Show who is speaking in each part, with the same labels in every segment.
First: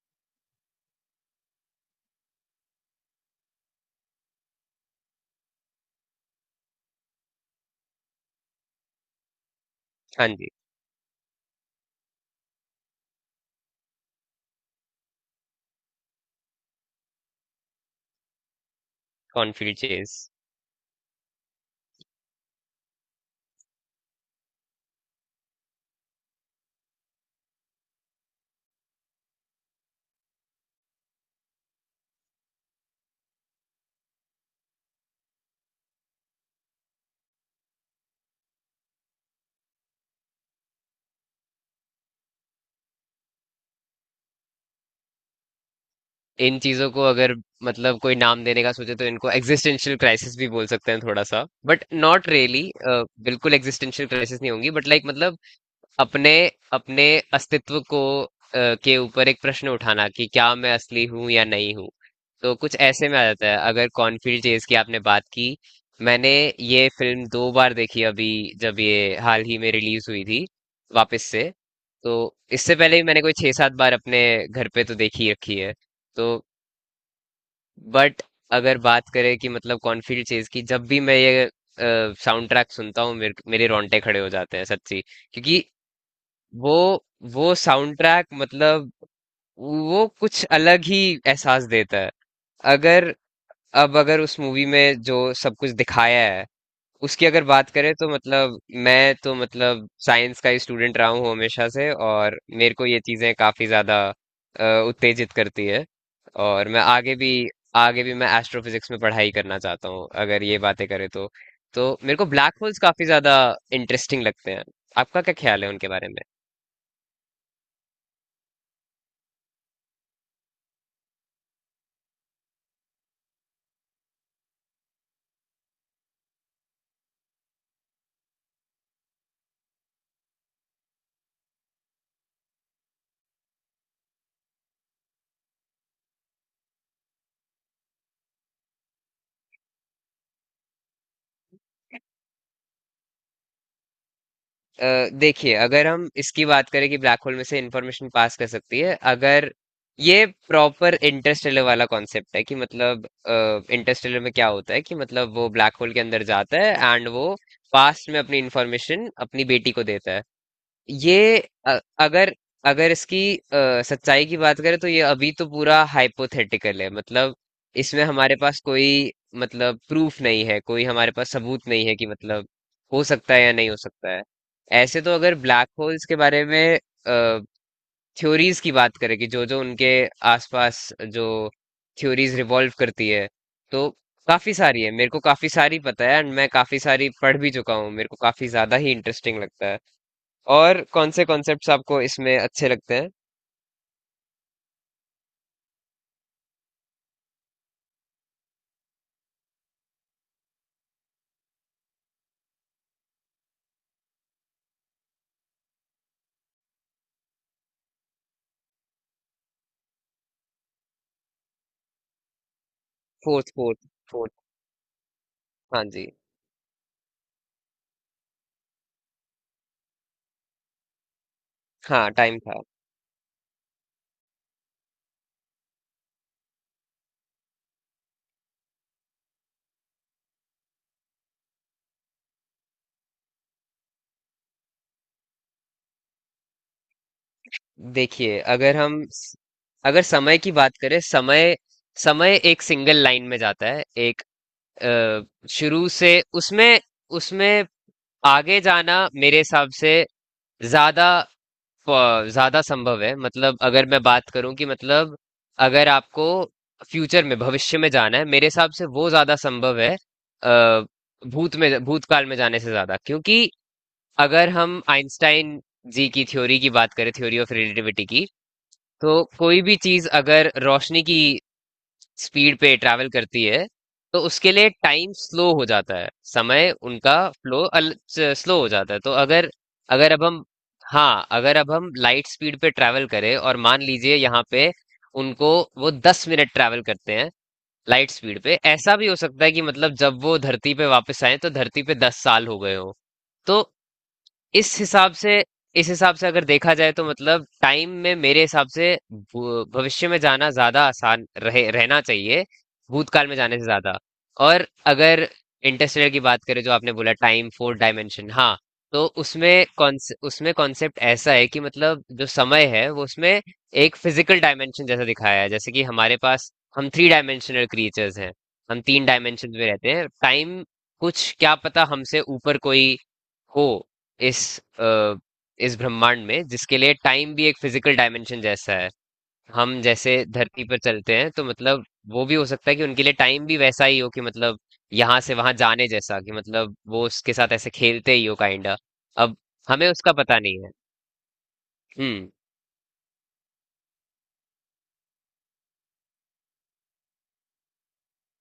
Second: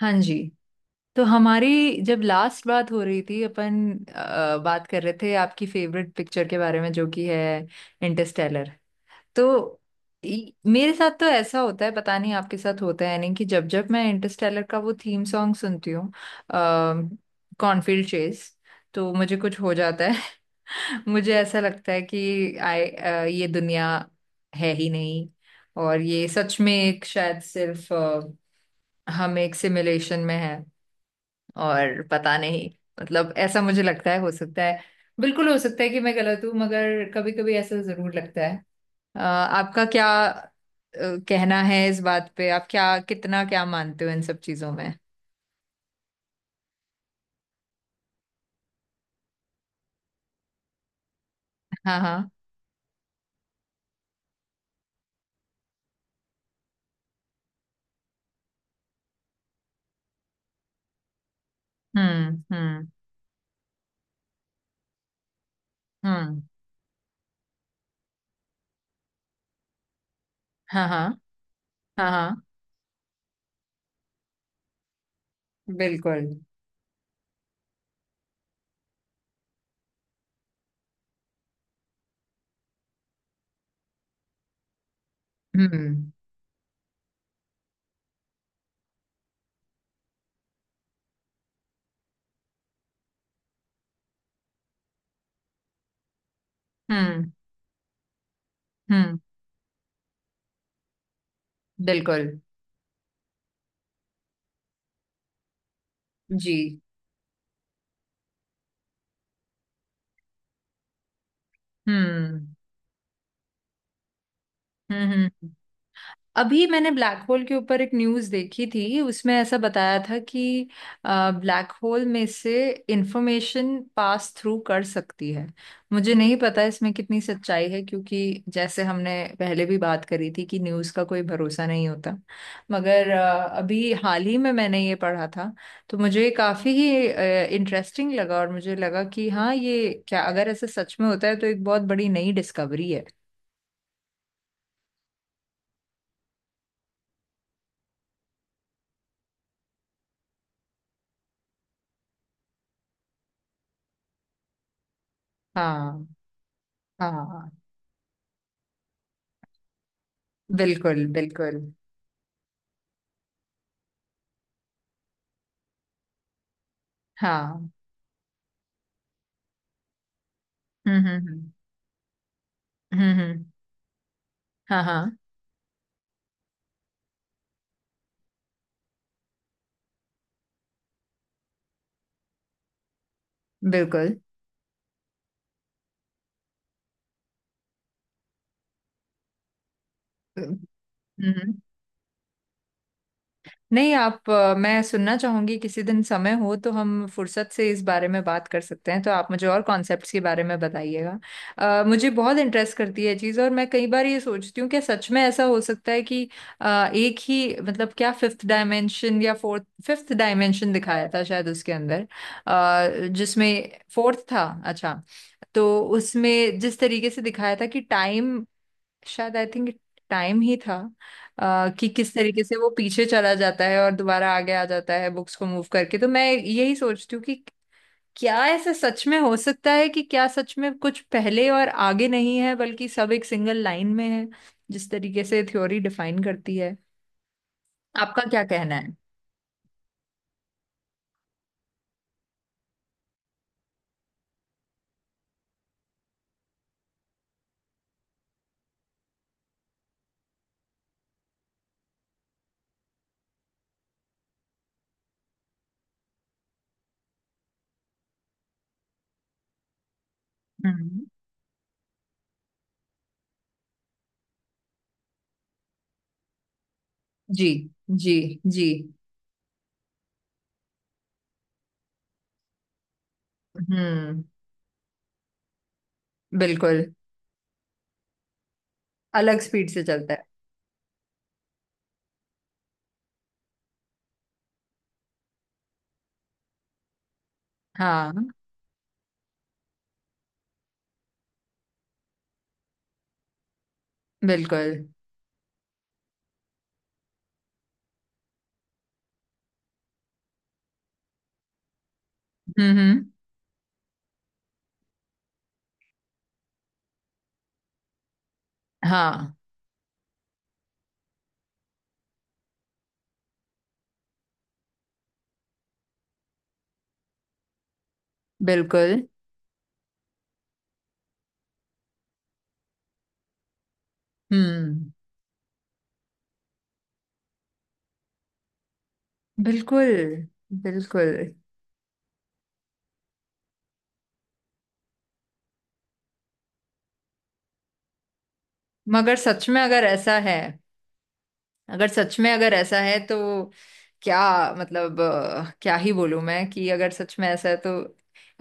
Speaker 1: हाँ जी। तो हमारी जब लास्ट बात हो रही थी अपन बात कर रहे थे आपकी फेवरेट पिक्चर के बारे में जो कि है इंटरस्टेलर। तो
Speaker 2: हाँ जी।
Speaker 1: मेरे साथ तो ऐसा होता है, पता नहीं आपके साथ होता है नहीं, कि जब जब मैं इंटरस्टेलर का वो थीम सॉन्ग सुनती हूँ कॉर्नफील्ड चेज, तो मुझे कुछ हो
Speaker 2: कॉन्फील्ड
Speaker 1: जाता
Speaker 2: चेस।
Speaker 1: है। मुझे ऐसा लगता है कि आई ये दुनिया है ही नहीं, और ये सच में एक शायद सिर्फ हम एक सिमुलेशन में है और पता नहीं। मतलब ऐसा मुझे लगता है, हो सकता है, बिल्कुल हो सकता है कि मैं गलत हूँ, मगर कभी कभी ऐसा जरूर लगता है। आपका क्या कहना है इस बात पे, आप क्या कितना क्या मानते हो इन सब चीजों में।
Speaker 2: इन चीजों को अगर मतलब कोई नाम देने का सोचे तो इनको एग्जिस्टेंशियल क्राइसिस भी बोल सकते हैं थोड़ा सा। बट
Speaker 1: हाँ
Speaker 2: नॉट
Speaker 1: हाँ।
Speaker 2: रियली। बिल्कुल एग्जिस्टेंशियल क्राइसिस नहीं होंगी बट लाइक मतलब अपने अपने अस्तित्व को के ऊपर एक प्रश्न उठाना कि क्या मैं असली हूं या नहीं हूं।
Speaker 1: हम्म
Speaker 2: तो कुछ
Speaker 1: हम्म
Speaker 2: ऐसे में आ जाता है अगर कॉर्नफील्ड चेज की आपने बात की। मैंने
Speaker 1: हम्म।
Speaker 2: ये फिल्म 2 बार देखी अभी जब ये हाल ही में रिलीज हुई थी
Speaker 1: हाँ हाँ।
Speaker 2: वापस से।
Speaker 1: हाँ
Speaker 2: तो
Speaker 1: हाँ।
Speaker 2: इससे पहले भी मैंने कोई छह सात बार अपने घर पे तो देखी रखी है।
Speaker 1: बिल्कुल।
Speaker 2: तो बट अगर बात करें कि मतलब कॉर्नफील्ड चेज की जब भी मैं ये साउंड ट्रैक सुनता हूँ मेरे मेरे रोंगटे खड़े हो जाते हैं सच्ची। क्योंकि
Speaker 1: हम्म
Speaker 2: वो वो साउंड ट्रैक मतलब वो कुछ अलग ही एहसास देता है। अगर अब अगर उस मूवी में जो सब कुछ दिखाया है उसकी
Speaker 1: हम्म
Speaker 2: अगर बात करें तो मतलब मैं
Speaker 1: हम्म।
Speaker 2: तो मतलब साइंस का ही स्टूडेंट रहा हूँ हमेशा से
Speaker 1: बिल्कुल।
Speaker 2: और मेरे को ये चीजें काफी ज्यादा उत्तेजित करती है।
Speaker 1: जी।
Speaker 2: और मैं आगे भी मैं एस्ट्रोफिजिक्स में पढ़ाई करना चाहता हूँ अगर ये बातें करें तो। तो मेरे को
Speaker 1: हम्म
Speaker 2: ब्लैक होल्स काफी ज्यादा इंटरेस्टिंग लगते हैं। आपका क्या
Speaker 1: हम्म।
Speaker 2: ख्याल है उनके बारे में?
Speaker 1: अभी मैंने ब्लैक होल के ऊपर एक न्यूज़ देखी थी। उसमें ऐसा बताया था कि ब्लैक होल में से इंफॉर्मेशन पास थ्रू कर सकती है। मुझे नहीं पता इसमें कितनी सच्चाई है, क्योंकि जैसे हमने पहले भी बात करी थी कि न्यूज़ का कोई भरोसा नहीं होता। मगर अभी हाल ही में मैंने ये पढ़ा था, तो मुझे ये काफ़ी ही इंटरेस्टिंग लगा और मुझे लगा कि हाँ, ये क्या, अगर ऐसा सच में होता है तो एक बहुत बड़ी नई डिस्कवरी है।
Speaker 2: देखिए अगर हम इसकी बात करें कि ब्लैक होल में से इंफॉर्मेशन पास कर सकती है अगर ये प्रॉपर इंटरस्टेलर वाला कॉन्सेप्ट है कि मतलब इंटरस्टेलर में क्या होता है कि मतलब वो ब्लैक होल के
Speaker 1: हाँ
Speaker 2: अंदर जाता है एंड वो
Speaker 1: हाँ।
Speaker 2: पास्ट में अपनी इंफॉर्मेशन अपनी बेटी को देता है।
Speaker 1: बिल्कुल
Speaker 2: ये
Speaker 1: बिल्कुल।
Speaker 2: अगर अगर इसकी सच्चाई की बात करें तो ये अभी तो पूरा हाइपोथेटिकल है मतलब
Speaker 1: हाँ।
Speaker 2: इसमें हमारे पास कोई मतलब प्रूफ नहीं है कोई हमारे पास
Speaker 1: हम्म।
Speaker 2: सबूत नहीं है कि मतलब हो
Speaker 1: हम्म
Speaker 2: सकता है
Speaker 1: हम्म,
Speaker 2: या नहीं हो सकता है।
Speaker 1: हाँ हाँ।
Speaker 2: ऐसे तो अगर ब्लैक होल्स के बारे में थ्योरीज की बात करें कि जो जो उनके आसपास जो थ्योरीज रिवॉल्व करती है तो
Speaker 1: बिल्कुल।
Speaker 2: काफी सारी है मेरे को काफी सारी पता है एंड मैं काफी सारी पढ़ भी चुका हूँ मेरे को काफी ज्यादा ही इंटरेस्टिंग लगता है।
Speaker 1: हम्म
Speaker 2: और कौन से
Speaker 1: हम्म,
Speaker 2: कॉन्सेप्ट्स आपको इसमें अच्छे लगते हैं?
Speaker 1: नहीं, आप मैं सुनना चाहूंगी, किसी दिन समय हो तो हम फुर्सत से इस बारे में बात कर सकते हैं, तो आप मुझे और कॉन्सेप्ट्स के बारे में बताइएगा। मुझे बहुत इंटरेस्ट करती है चीज़, और मैं कई बार ये सोचती हूँ कि सच में ऐसा हो सकता है कि एक ही मतलब क्या फिफ्थ डायमेंशन या फोर्थ फिफ्थ डायमेंशन दिखाया था शायद उसके अंदर,
Speaker 2: फोर्थ
Speaker 1: जिसमें
Speaker 2: फोर्थ
Speaker 1: फोर्थ
Speaker 2: फोर्थ
Speaker 1: था। अच्छा। तो
Speaker 2: हाँ जी।
Speaker 1: उसमें जिस तरीके से दिखाया था कि टाइम, शायद आई थिंक टाइम ही था, कि
Speaker 2: हाँ
Speaker 1: किस
Speaker 2: टाइम
Speaker 1: तरीके से
Speaker 2: था।
Speaker 1: वो पीछे चला जाता है और दोबारा आगे आ जाता है बुक्स को मूव करके, तो मैं यही सोचती हूँ कि क्या ऐसा सच में हो सकता है कि क्या सच में कुछ पहले और आगे नहीं है बल्कि सब एक सिंगल लाइन में है, जिस तरीके से थ्योरी डिफाइन करती है। आपका
Speaker 2: देखिए
Speaker 1: क्या कहना
Speaker 2: अगर
Speaker 1: है।
Speaker 2: हम स- अगर समय की बात करें। समय समय एक सिंगल लाइन में जाता है एक अ, शुरू से। उसमें उसमें आगे जाना मेरे हिसाब से ज्यादा ज्यादा संभव है मतलब अगर मैं बात करूं कि मतलब अगर आपको फ्यूचर में भविष्य में जाना है मेरे हिसाब से वो ज्यादा संभव है। अ,
Speaker 1: हम्म।
Speaker 2: भूत में भूतकाल में जाने से ज्यादा क्योंकि अगर हम आइंस्टाइन जी की थ्योरी की बात करें थ्योरी
Speaker 1: जी
Speaker 2: ऑफ रिलेटिविटी
Speaker 1: जी
Speaker 2: की
Speaker 1: जी।
Speaker 2: तो कोई भी चीज अगर रोशनी की स्पीड पे ट्रैवल करती है तो
Speaker 1: हम्म।
Speaker 2: उसके लिए टाइम स्लो हो जाता है समय
Speaker 1: बिल्कुल।
Speaker 2: उनका फ्लो स्लो हो जाता है। तो
Speaker 1: अलग
Speaker 2: अगर
Speaker 1: स्पीड से
Speaker 2: अगर
Speaker 1: चलता है।
Speaker 2: अब हम हाँ अगर अब हम लाइट स्पीड पे ट्रैवल करें और मान लीजिए यहाँ पे उनको वो 10 मिनट ट्रैवल करते हैं लाइट
Speaker 1: हाँ।
Speaker 2: स्पीड पे ऐसा भी हो सकता है कि मतलब जब वो धरती पे वापस आए तो धरती पे 10 साल हो गए हो। तो
Speaker 1: बिल्कुल।
Speaker 2: इस हिसाब से इस हिसाब से अगर देखा जाए तो मतलब टाइम में मेरे हिसाब से भविष्य में जाना ज्यादा आसान रहे रहना चाहिए
Speaker 1: हम्म।
Speaker 2: भूतकाल में जाने से ज्यादा। और अगर इंटरस्टेलर की बात करें जो आपने बोला टाइम फोर डायमेंशन हाँ। तो
Speaker 1: हाँ।
Speaker 2: उसमें कॉन्स उसमें कॉन्सेप्ट ऐसा है कि मतलब जो समय है वो उसमें एक फिजिकल डायमेंशन जैसा दिखाया है जैसे कि हमारे पास हम थ्री डायमेंशनल क्रिएचर्स हैं। हम
Speaker 1: बिल्कुल।
Speaker 2: 3 डायमेंशन में रहते हैं टाइम कुछ क्या पता हमसे ऊपर कोई हो इस
Speaker 1: हम्म।
Speaker 2: इस ब्रह्मांड में जिसके लिए टाइम भी एक फिजिकल डायमेंशन जैसा है। हम
Speaker 1: बिल्कुल
Speaker 2: जैसे धरती पर
Speaker 1: बिल्कुल।
Speaker 2: चलते हैं तो मतलब वो भी हो सकता है कि उनके लिए टाइम भी वैसा ही हो कि मतलब यहाँ से वहां जाने जैसा कि मतलब वो उसके साथ ऐसे खेलते ही हो काइंडा।
Speaker 1: मगर
Speaker 2: अब
Speaker 1: सच में अगर
Speaker 2: हमें उसका
Speaker 1: ऐसा है,
Speaker 2: पता नहीं है।
Speaker 1: अगर सच
Speaker 2: हम्म।
Speaker 1: में अगर ऐसा है तो क्या, मतलब क्या ही बोलूं मैं कि अगर सच में ऐसा है तो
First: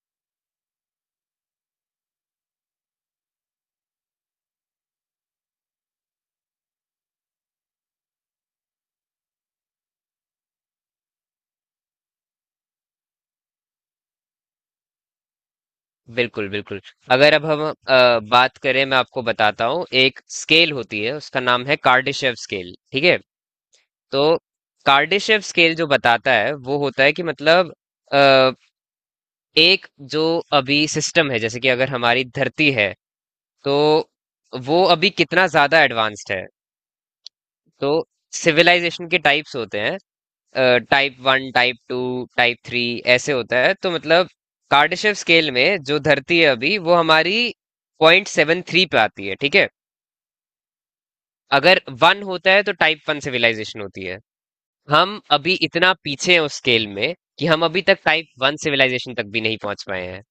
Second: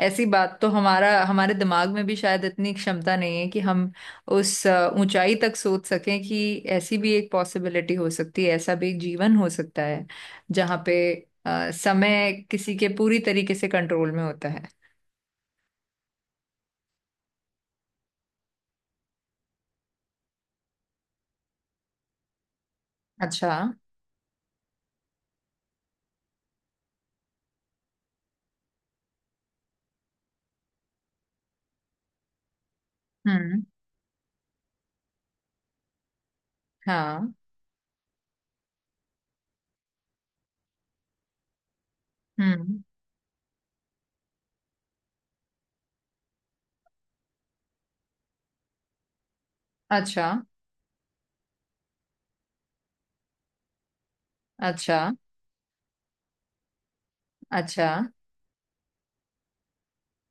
Speaker 1: ऐसी बात तो हमारा, हमारे दिमाग में भी शायद इतनी क्षमता नहीं है कि हम उस ऊंचाई तक सोच सकें कि ऐसी भी एक पॉसिबिलिटी हो सकती है, ऐसा भी एक जीवन हो सकता है जहाँ पे समय किसी के पूरी तरीके से कंट्रोल में होता है।
Speaker 2: बिल्कुल बिल्कुल। अगर अब हम बात करें मैं आपको बताता हूँ एक स्केल होती है उसका नाम है कार्डिशेव स्केल ठीक है।
Speaker 1: अच्छा।
Speaker 2: तो कार्डिशेव स्केल जो बताता है वो होता है कि मतलब एक जो अभी सिस्टम है जैसे कि अगर हमारी धरती है
Speaker 1: हम्म।
Speaker 2: तो वो अभी कितना ज्यादा एडवांस्ड है।
Speaker 1: हाँ।
Speaker 2: तो सिविलाइजेशन के टाइप्स होते हैं type one type two type
Speaker 1: हम्म।
Speaker 2: थ्री ऐसे होता है। तो मतलब कार्डाशेव स्केल में जो धरती है अभी वो हमारी 0.73 पे आती है ठीक है।
Speaker 1: अच्छा।
Speaker 2: अगर 1 होता है तो टाइप 1 सिविलाइजेशन होती है।
Speaker 1: अच्छा।
Speaker 2: हम अभी इतना पीछे हैं उस स्केल में कि हम अभी
Speaker 1: अच्छा।
Speaker 2: तक टाइप 1 सिविलाइजेशन तक भी नहीं पहुंच पाए हैं।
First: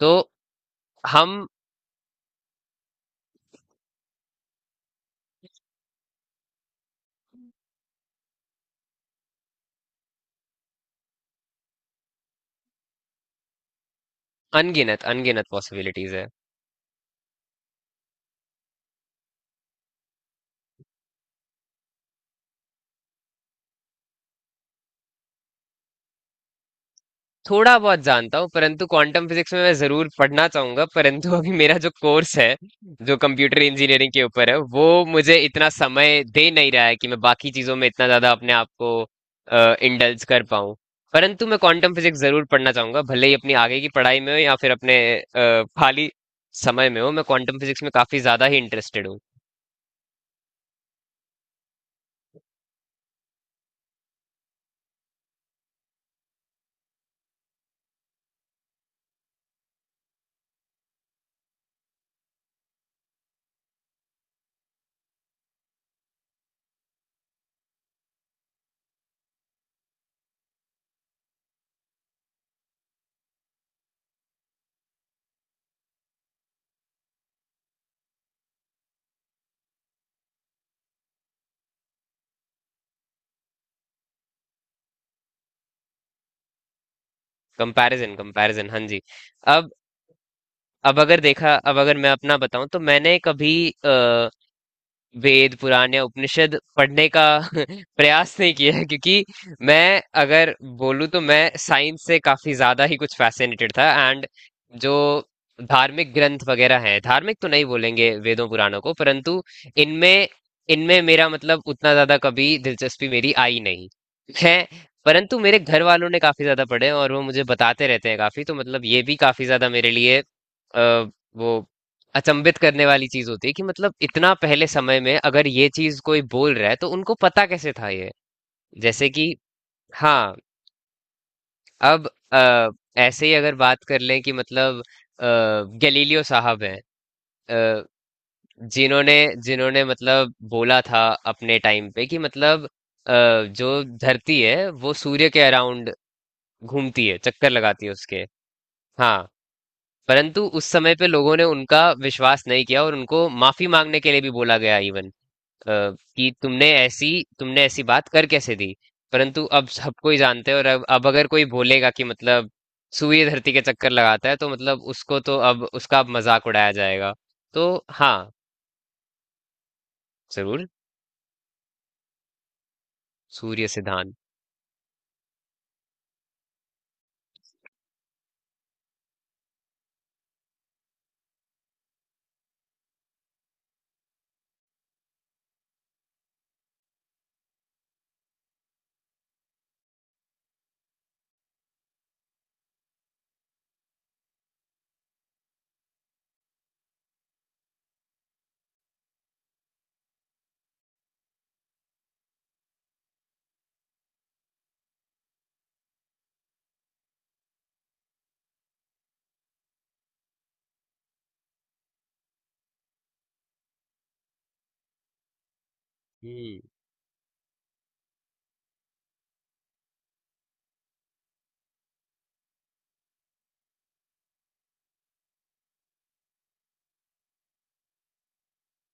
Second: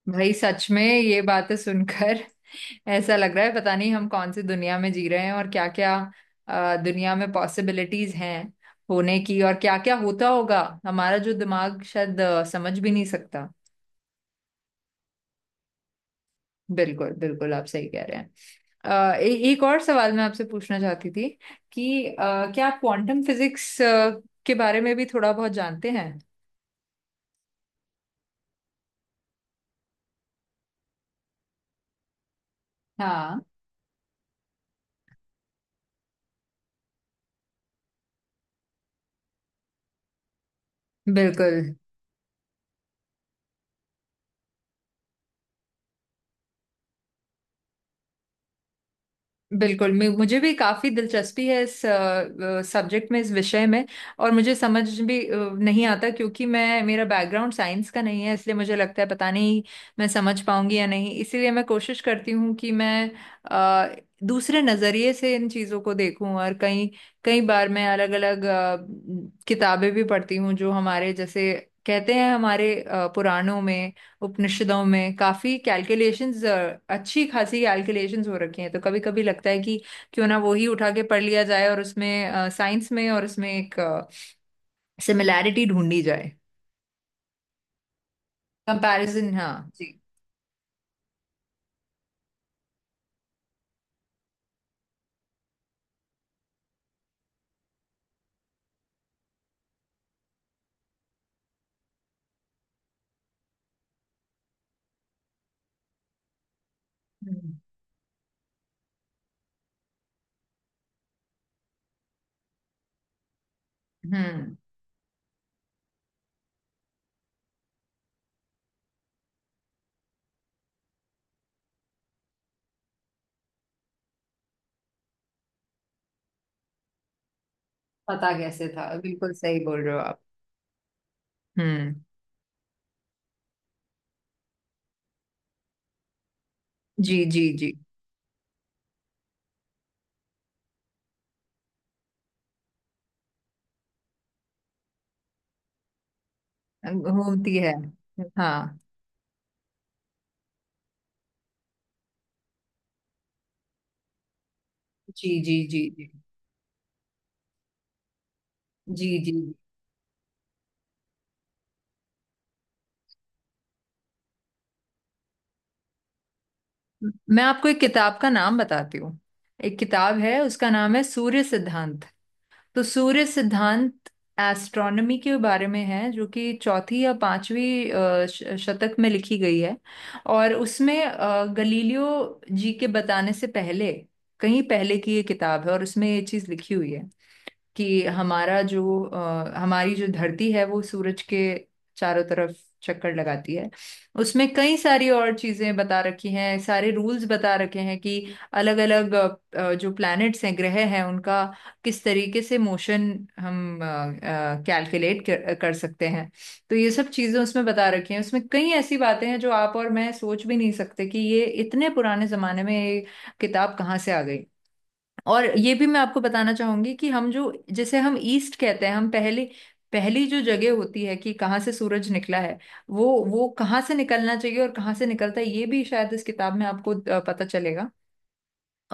Speaker 2: तो
Speaker 1: भाई सच में ये
Speaker 2: हम
Speaker 1: बातें सुनकर ऐसा लग रहा है पता नहीं हम कौन सी दुनिया में जी रहे हैं, और क्या क्या दुनिया में पॉसिबिलिटीज हैं होने की, और क्या क्या होता होगा हमारा जो दिमाग शायद समझ भी नहीं सकता।
Speaker 2: अनगिनत अनगिनत पॉसिबिलिटीज है।
Speaker 1: बिल्कुल बिल्कुल, आप सही कह रहे हैं। एक और सवाल मैं आपसे पूछना चाहती थी कि क्या आप क्वांटम फिजिक्स के बारे में भी थोड़ा बहुत जानते हैं।
Speaker 2: थोड़ा बहुत जानता हूँ परंतु क्वांटम फिजिक्स में मैं जरूर पढ़ना चाहूंगा परंतु अभी मेरा जो कोर्स है जो
Speaker 1: हाँ।
Speaker 2: कंप्यूटर इंजीनियरिंग के ऊपर है वो मुझे इतना समय दे नहीं रहा है कि मैं बाकी चीजों में इतना ज्यादा अपने आप को इंडल्ज कर पाऊँ। परंतु
Speaker 1: बिल्कुल।
Speaker 2: मैं क्वांटम फिजिक्स जरूर पढ़ना चाहूंगा भले ही अपनी आगे की पढ़ाई में हो या फिर अपने खाली समय में हो मैं क्वांटम फिजिक्स में काफी ज्यादा ही इंटरेस्टेड हूँ।
Speaker 1: बिल्कुल मैं मुझे भी काफी दिलचस्पी है इस सब्जेक्ट में, इस विषय में। और मुझे समझ भी नहीं आता क्योंकि मैं मेरा बैकग्राउंड साइंस का नहीं है, इसलिए मुझे लगता है पता नहीं मैं समझ पाऊंगी या नहीं। इसीलिए मैं कोशिश करती हूँ कि मैं अ, दूसरे नजरिए से इन चीजों को देखूं, और कई कई बार मैं अलग अलग किताबें भी पढ़ती हूँ। जो हमारे जैसे कहते हैं, हमारे पुराणों में, उपनिषदों में काफी कैलकुलेशंस, अच्छी खासी कैलकुलेशंस हो रखी हैं। तो कभी कभी लगता है कि क्यों ना वो ही उठा के पढ़ लिया जाए और उसमें, साइंस में और उसमें एक सिमिलैरिटी ढूंढी जाए।
Speaker 2: कंपैरिजन कंपैरिजन हाँ जी।
Speaker 1: कंपैरिजन, हाँ
Speaker 2: अब
Speaker 1: जी।
Speaker 2: अब अगर मैं अपना बताऊं तो मैंने कभी अ, वेद पुराण या उपनिषद पढ़ने का प्रयास नहीं किया है क्योंकि मैं अगर बोलूँ तो मैं साइंस से काफी ज्यादा ही कुछ फैसिनेटेड था एंड जो धार्मिक ग्रंथ वगैरह हैं धार्मिक तो
Speaker 1: हम्म।
Speaker 2: नहीं बोलेंगे वेदों पुराणों को परंतु इनमें इनमें मेरा मतलब उतना ज्यादा कभी दिलचस्पी मेरी आई नहीं
Speaker 1: हम्म,
Speaker 2: है। परंतु मेरे घर वालों ने काफी ज्यादा पढ़े हैं और वो मुझे बताते रहते हैं काफी तो मतलब ये भी काफी ज्यादा मेरे लिए अ, वो अचंभित करने वाली चीज होती है कि मतलब इतना पहले समय में अगर ये चीज कोई बोल रहा है तो उनको पता कैसे था ये।
Speaker 1: पता कैसे था,
Speaker 2: जैसे
Speaker 1: बिल्कुल
Speaker 2: कि
Speaker 1: सही बोल रहे हो आप।
Speaker 2: हाँ।
Speaker 1: हम्म।
Speaker 2: अब अ, ऐसे ही अगर बात कर लें कि मतलब गैलीलियो साहब हैं
Speaker 1: जी जी जी।
Speaker 2: अ, जिन्होंने जिन्होंने मतलब बोला था अपने टाइम पे कि मतलब जो धरती है वो सूर्य के अराउंड घूमती है चक्कर
Speaker 1: होती है,
Speaker 2: लगाती है उसके।
Speaker 1: हाँ।
Speaker 2: हाँ परंतु उस समय पे लोगों ने उनका विश्वास नहीं किया और उनको माफी मांगने के लिए भी बोला गया इवन
Speaker 1: जी जी
Speaker 2: अ,
Speaker 1: जी जी।
Speaker 2: कि तुमने ऐसी बात कर कैसे दी।
Speaker 1: जी जी
Speaker 2: परंतु
Speaker 1: जी
Speaker 2: अब सबको ही जानते हैं और अब अगर कोई बोलेगा कि मतलब सूर्य धरती के चक्कर लगाता है तो मतलब उसको तो अब उसका अब मजाक उड़ाया जाएगा।
Speaker 1: मैं
Speaker 2: तो
Speaker 1: आपको एक
Speaker 2: हाँ
Speaker 1: किताब का नाम बताती हूँ। एक किताब है,
Speaker 2: जरूर।
Speaker 1: उसका नाम है सूर्य सिद्धांत। तो सूर्य
Speaker 2: सूर्य
Speaker 1: सिद्धांत
Speaker 2: सिद्धांत।
Speaker 1: एस्ट्रोनॉमी के बारे में है, जो कि चौथी या पांचवी शतक में लिखी गई है। और उसमें गलीलियो जी के बताने से पहले, कहीं पहले की ये किताब है, और उसमें ये चीज लिखी हुई है कि हमारी जो धरती है वो सूरज के चारों तरफ चक्कर लगाती है। उसमें कई सारी और चीजें बता रखी हैं, सारे रूल्स बता रखे हैं कि अलग अलग जो प्लैनेट्स हैं, ग्रह हैं, उनका किस तरीके से मोशन हम कर सकते हैं। तो ये सब चीजें उसमें बता रखी हैं। उसमें कई ऐसी बातें हैं जो आप और मैं सोच भी नहीं सकते कि ये इतने पुराने जमाने में ये किताब कहाँ से आ गई। और ये भी मैं आपको बताना
Speaker 2: हम्म
Speaker 1: चाहूंगी कि हम जो जैसे हम ईस्ट कहते हैं, हम पहले पहली जो जगह होती है कि कहाँ से सूरज निकला है, वो वो कहाँ से निकलना चाहिए और कहाँ से निकलता है, ये भी शायद इस किताब में आपको पता चलेगा।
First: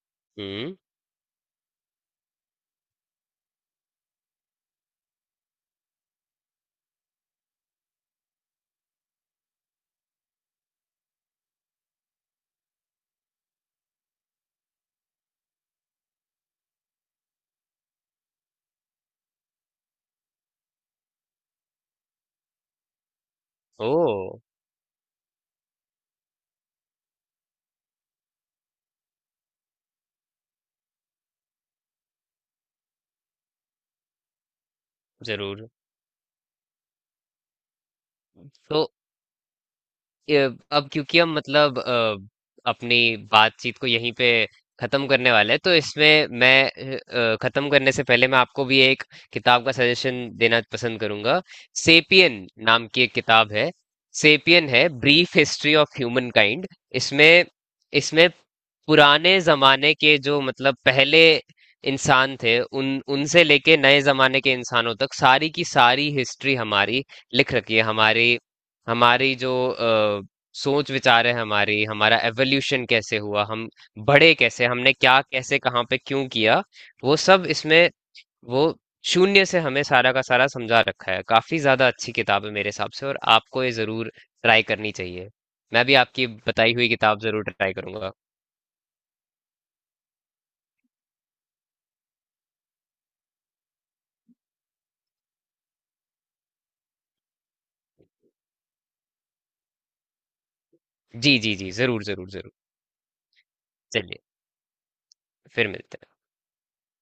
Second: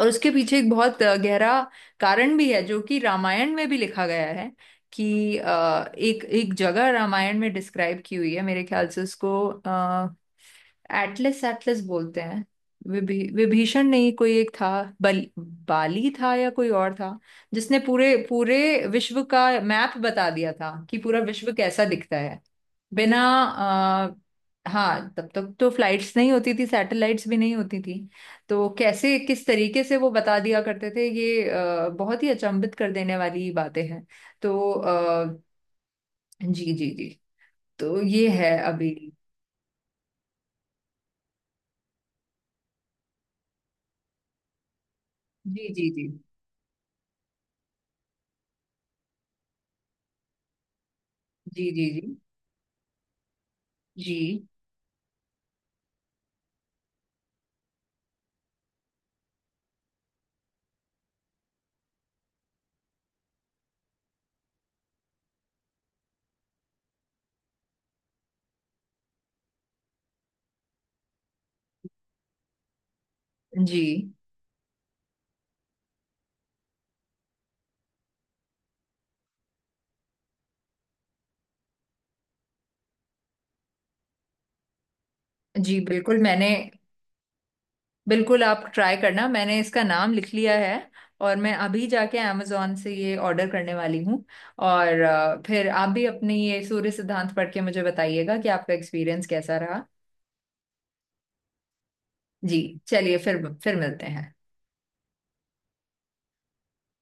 Speaker 1: और उसके पीछे एक
Speaker 2: हम्म।
Speaker 1: बहुत गहरा कारण भी है जो कि रामायण में भी लिखा गया है। कि एक एक जगह रामायण में डिस्क्राइब की हुई है, मेरे ख्याल से उसको एटलस एटलस बोलते हैं। विभीषण नहीं, कोई एक था, बल बाली था या कोई और था, जिसने पूरे पूरे विश्व का मैप बता दिया था कि पूरा विश्व कैसा दिखता है बिना
Speaker 2: ओ
Speaker 1: हाँ, तब तक तो फ्लाइट्स नहीं होती थी, सैटेलाइट्स भी नहीं होती थी। तो कैसे, किस तरीके से वो बता दिया करते थे, ये बहुत ही अचंभित कर देने वाली बातें हैं। तो
Speaker 2: जरूर।
Speaker 1: जी जी जी। तो ये है
Speaker 2: तो
Speaker 1: अभी।
Speaker 2: अब क्योंकि हम मतलब अपनी बातचीत को यहीं पे खत्म करने वाले हैं
Speaker 1: जी
Speaker 2: तो
Speaker 1: जी जी
Speaker 2: इसमें मैं खत्म करने से पहले मैं आपको भी एक किताब का सजेशन देना पसंद करूंगा।
Speaker 1: जी। जी जी
Speaker 2: सेपियन नाम की एक किताब है।
Speaker 1: जी
Speaker 2: सेपियन है brief history of humankind. इसमें इसमें पुराने जमाने के जो मतलब पहले इंसान थे उन उनसे लेके नए जमाने के इंसानों तक सारी की सारी हिस्ट्री हमारी लिख रखी है। हमारी हमारी जो सोच विचार है हमारी हमारा एवोल्यूशन कैसे हुआ हम
Speaker 1: जी
Speaker 2: बढ़े कैसे हमने क्या कैसे कहाँ पे क्यों किया वो सब इसमें वो शून्य से हमें सारा का सारा समझा रखा है काफी ज्यादा अच्छी किताब है मेरे हिसाब से और आपको ये जरूर ट्राई करनी चाहिए।
Speaker 1: जी।
Speaker 2: मैं भी
Speaker 1: बिल्कुल
Speaker 2: आपकी
Speaker 1: मैंने,
Speaker 2: बताई हुई किताब जरूर ट्राई करूंगा।
Speaker 1: बिल्कुल आप ट्राई करना, मैंने इसका नाम लिख लिया है। और मैं अभी जाके amazon से ये ऑर्डर करने वाली हूँ। और फिर आप भी अपनी ये सूर्य सिद्धांत पढ़ के मुझे बताइएगा कि आपका एक्सपीरियंस कैसा रहा।
Speaker 2: जी जी जी जरूर जरूर जरूर।
Speaker 1: जी। चलिए, फिर मिलते
Speaker 2: चलिए
Speaker 1: हैं।
Speaker 2: फिर मिलते हैं।